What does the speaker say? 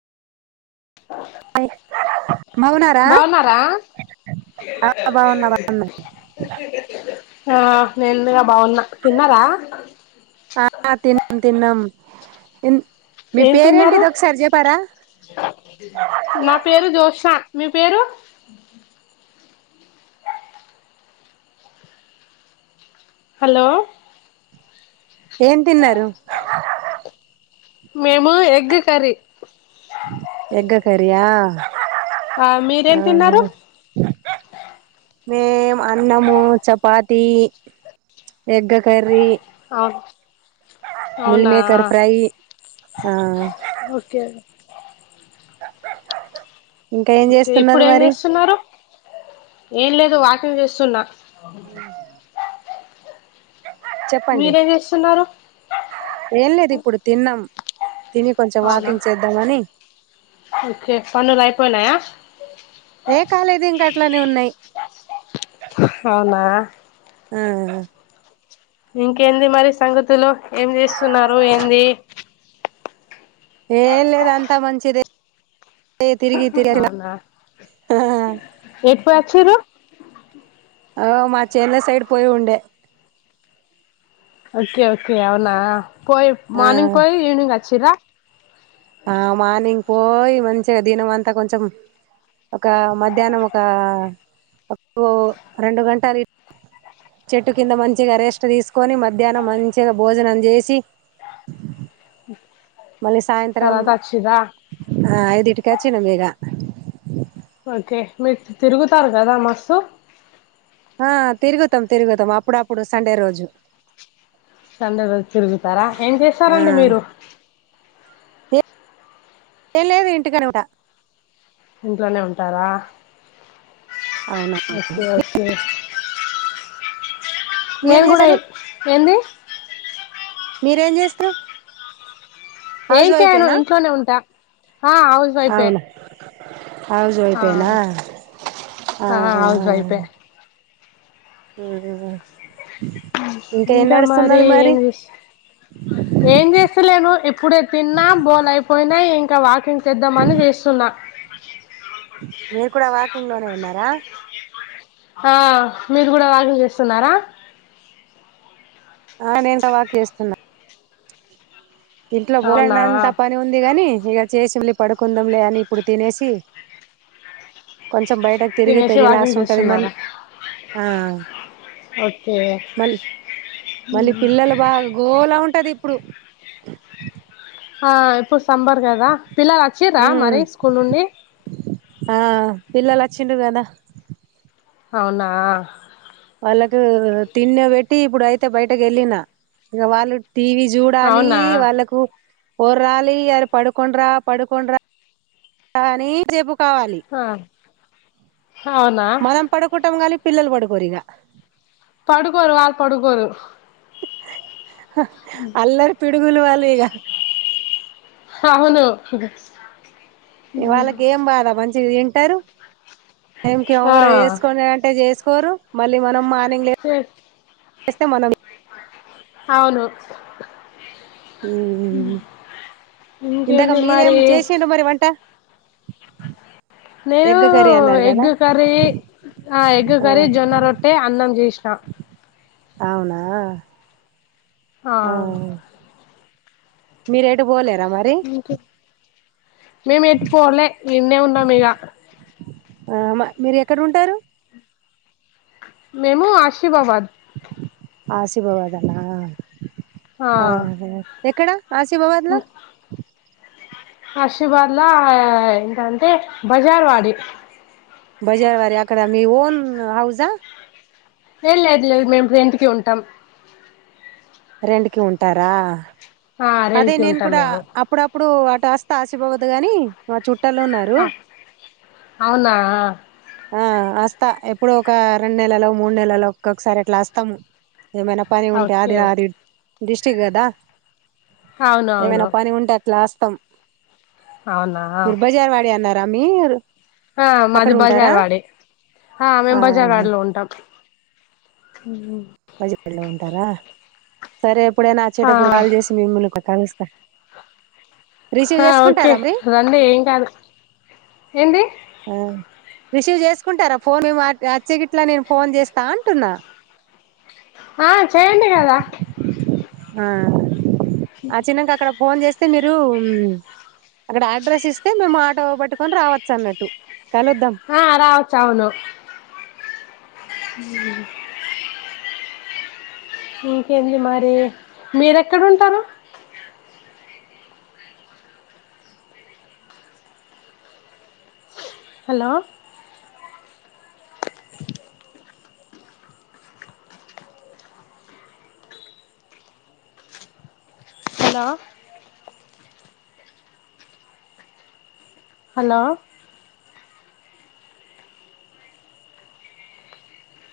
బావున్నారా బాగున్నారా ఆ బావున్నా బావున్నా ఆ నేనుందుగా బాగున్నా తిన్నార తిినం తిినం ఎం ఏం తిన్నారు నా పేరు జోష మీ పేరు హలో ఏన్ తిన్నారురు మేము ఎగ్ కర్రీ ఎగ్గ కారయా ఆ మీరేం తిన్నారు మేం అన్నము చపాతి ఎగ్గ కర్రీ అవు అవునా మిల్మేకర్ ఫ్రై ఆ ఓకే ఇంకా ఏం ఓకే ఇప్పుడు చేస్తున్నారు ఏం మరి చేస్తున్నారు ఏం లేదు వాకింగ్ చేస్తున్నా అ చెప్పండి చేస్తున్నారు ఏం లేదు ఇప్పుడు తిన్నాం తిని కొంచెం అవునా వాకింగ్ చేద్దాంమని ఓకే పన్నులు అయిపోయినాయా ఏ కాలేదు ఇంక అట్లనే ఉన్నాయి అవునా ఆ ఇంకేంది మరి సంగతులు ఏం చేస్తున్నారు ఏంది ఏలేదు అంతా మంచిది తిరిగి తిరిగ అవునా హా ఎవరు వచ్చిరు ఆఓ మా చేేల సైడ్ పోయి ఉండే ఓకే ఓకే అవునా పోయి ఆ మార్నింగ్ పోయి ఈవవినింగ్చ్చి చిరా ఆ మానింగ్ పోయి మంచిగా దినం అంతా కొంచెం ఒక మధ్యాహ్నం ఒక రెండు గంటలు చెట్టు కింద మంచిగా రెస్ట్ తీసుకొని మధ్యాహ్నం మంచిగా భోజనం చేసి ఉ మళ్ళీ సాయంత్రం ఆ ఐదుటిక చిన్న మీేద ఓకే మీరు తిరుగుతారు కదా మస్స్తు ఆ తిరుగుతాం తిరుగుతాం అప్పుడప్పుడు సండే రోజు సండే రోజు తిరుగుతారా ఏం ఆ చేస్తారంండి మీరు ఏేమీ లేదు ఇంటికనే ఉంటా. ఇంట్లోనే ఉంటారా అవునా ఓకే ఓకే మీరేం నేను కూడా చేశారు ఏంది మీరేం చేస్తారు ఏం హౌస్ చేయను వైఫేనా ఇంట్లోనే ఉంటా ఆ హౌస్ వైఫే ఆ హౌస్ వైఫే ఆ హా హౌస్ వైఫే అ ఇంకా మరి ఏం చే ఏం చేస్తలేను ఇప్పుడే తిన్నా బోల్ అయిపోయినాం వాకింగ్ చేద్దామని చేస్తున్నా అ మీరు కూడా వాకింగ్ లోనే ఉన్నారా ఆ మీరు కూడా వాకింగ్ చేస్తున్నారా ఆ నేంట వాక్ చేస్తున్నా ఇింట్లో బోర అవునా అంతా పని ఉంది గని ఇక చేసింలే పడుకుందాంలే అని ఇప్పుడు తినేసి కొంచెం బయటకు తిరిగి తినేసి తెరిలాసి వాకింగ్ ఉంటుంది మళ్ళ చేస్తున్నారా ఆ ఓకే మ మళ్ళీ పిల్లలు బాగా గోలా ఉంట పంటది ఇప్పుడు ఆ సంబర్ కదా పిల్లలు వచ్చిరా ఉమ్ మరి స్కూల్ నుండి ఆ పిల్లలు వచ్చిండ కదా అవునా వాళ్ళకి తిన్న పెట్టి ఇప్పుడు అయితే బయటకి వెళ్ళిన ఇక వాళ్ళు టీవీ చూడాలి అవునా వాళ్ళకు ఒరాళి అర పడుకోండ్రా పడుకోండ్రా కాని ఆ అవునా మనం పడుకుంటాం కానీ పిల్లలు పడుకోరు ఇక పడుకోరు వాళ్లు పడుకోరు అల్లరి పి గులు వాలేగా అవును ఇ వాళ్ళకి ఏం బాదా మంచి ఎంటి తారు ఏం క ఆ ఎవరు చేసుకోని అంటే చే కోరు మళ్ళీ మనం మా హ చేస్తే మనం అవును ఇందాక ఇంకేంది మీరేం మరి చేసిడు మరి వంట నేను ఎగ్ కర్రీ అన్నారు కదా ఎగ్ కర్రీ ఆ ఎగ్ కర్రీ జొన్న రొట్టె అన్నం చేసినా అ అవునా ఆ మీ రేటు బోలేదా మరి మేముటి పోవలే నిన్నే ఉన్నా మీగా ఆ మా మీరు ఎక్కడ ఉంటారు. మేము ఆశీర్వావాద్ ఆశీభవదలా ఆ ఎక్కడా ఆశిభవాద్లా ఆశీర్వాద్లా ఏంటంటే బజార్వాడి బజార వడ అక్కడ మీ ఓన్ హాౌజా లే లేదు లేదు మేము ఇడు ఇంటికి ఉంటాం. రెంట్ కి ఉంటారా ఆ అదే రెంట్ కి నేను ఉంటాం కూడా మేము అప్పుడప్పు ఇప్పుడు వాటుస్త ఆసిపోవద్దు కాని చుట్ట ఆ అవునా స్త ఎప్పుడు ఒక రెండు నెలలో మూడు నెలలో ఒక్కొసారి అట్లా వస్తాము. ఏమైనా పని ఉంటే ఓకే అది అది ఓకే డిస్టిక్ గదా అవును అవును ఏమేనా పని ఉంటా క్లాస్తం అవునా ఫరు బజార వాడి అన గమేరు ఆ మాది బజార్వాడ, ఆ మేము బజార్వాడిలో ఉంటాం. ఉ బజపలో ఉంటారా సరే ఎప్పుడైనా ఆ వచ్చేటప్పుడు కలు చేసి మిముల్లు కలి ఆ [unintelligible] ఆ ఓకే రండి ఏం కాదు ఏంటి ఆ రిసీవ్ చేసుకుంటారా, ఫోన్ మ వచ్చేగిట్లా నేను ఫోన్ చేస్తా అంటున్నా. ఆ చేయండి కదా ఆ అచ్చినంక అక్కడ ఫోన్ చేస్త అంటే మీరు అక్కడ అడ్రస్ ఇస్తే మేము ఆటో పట్టుకొని రావచ్చు అన్నట్టు. కలుద్దాం ఆ రవచ్చవును. [unintelligible] ఇంకేంటి మరి మీర ఎక్కడ ఉంటారు హలో హలో హలో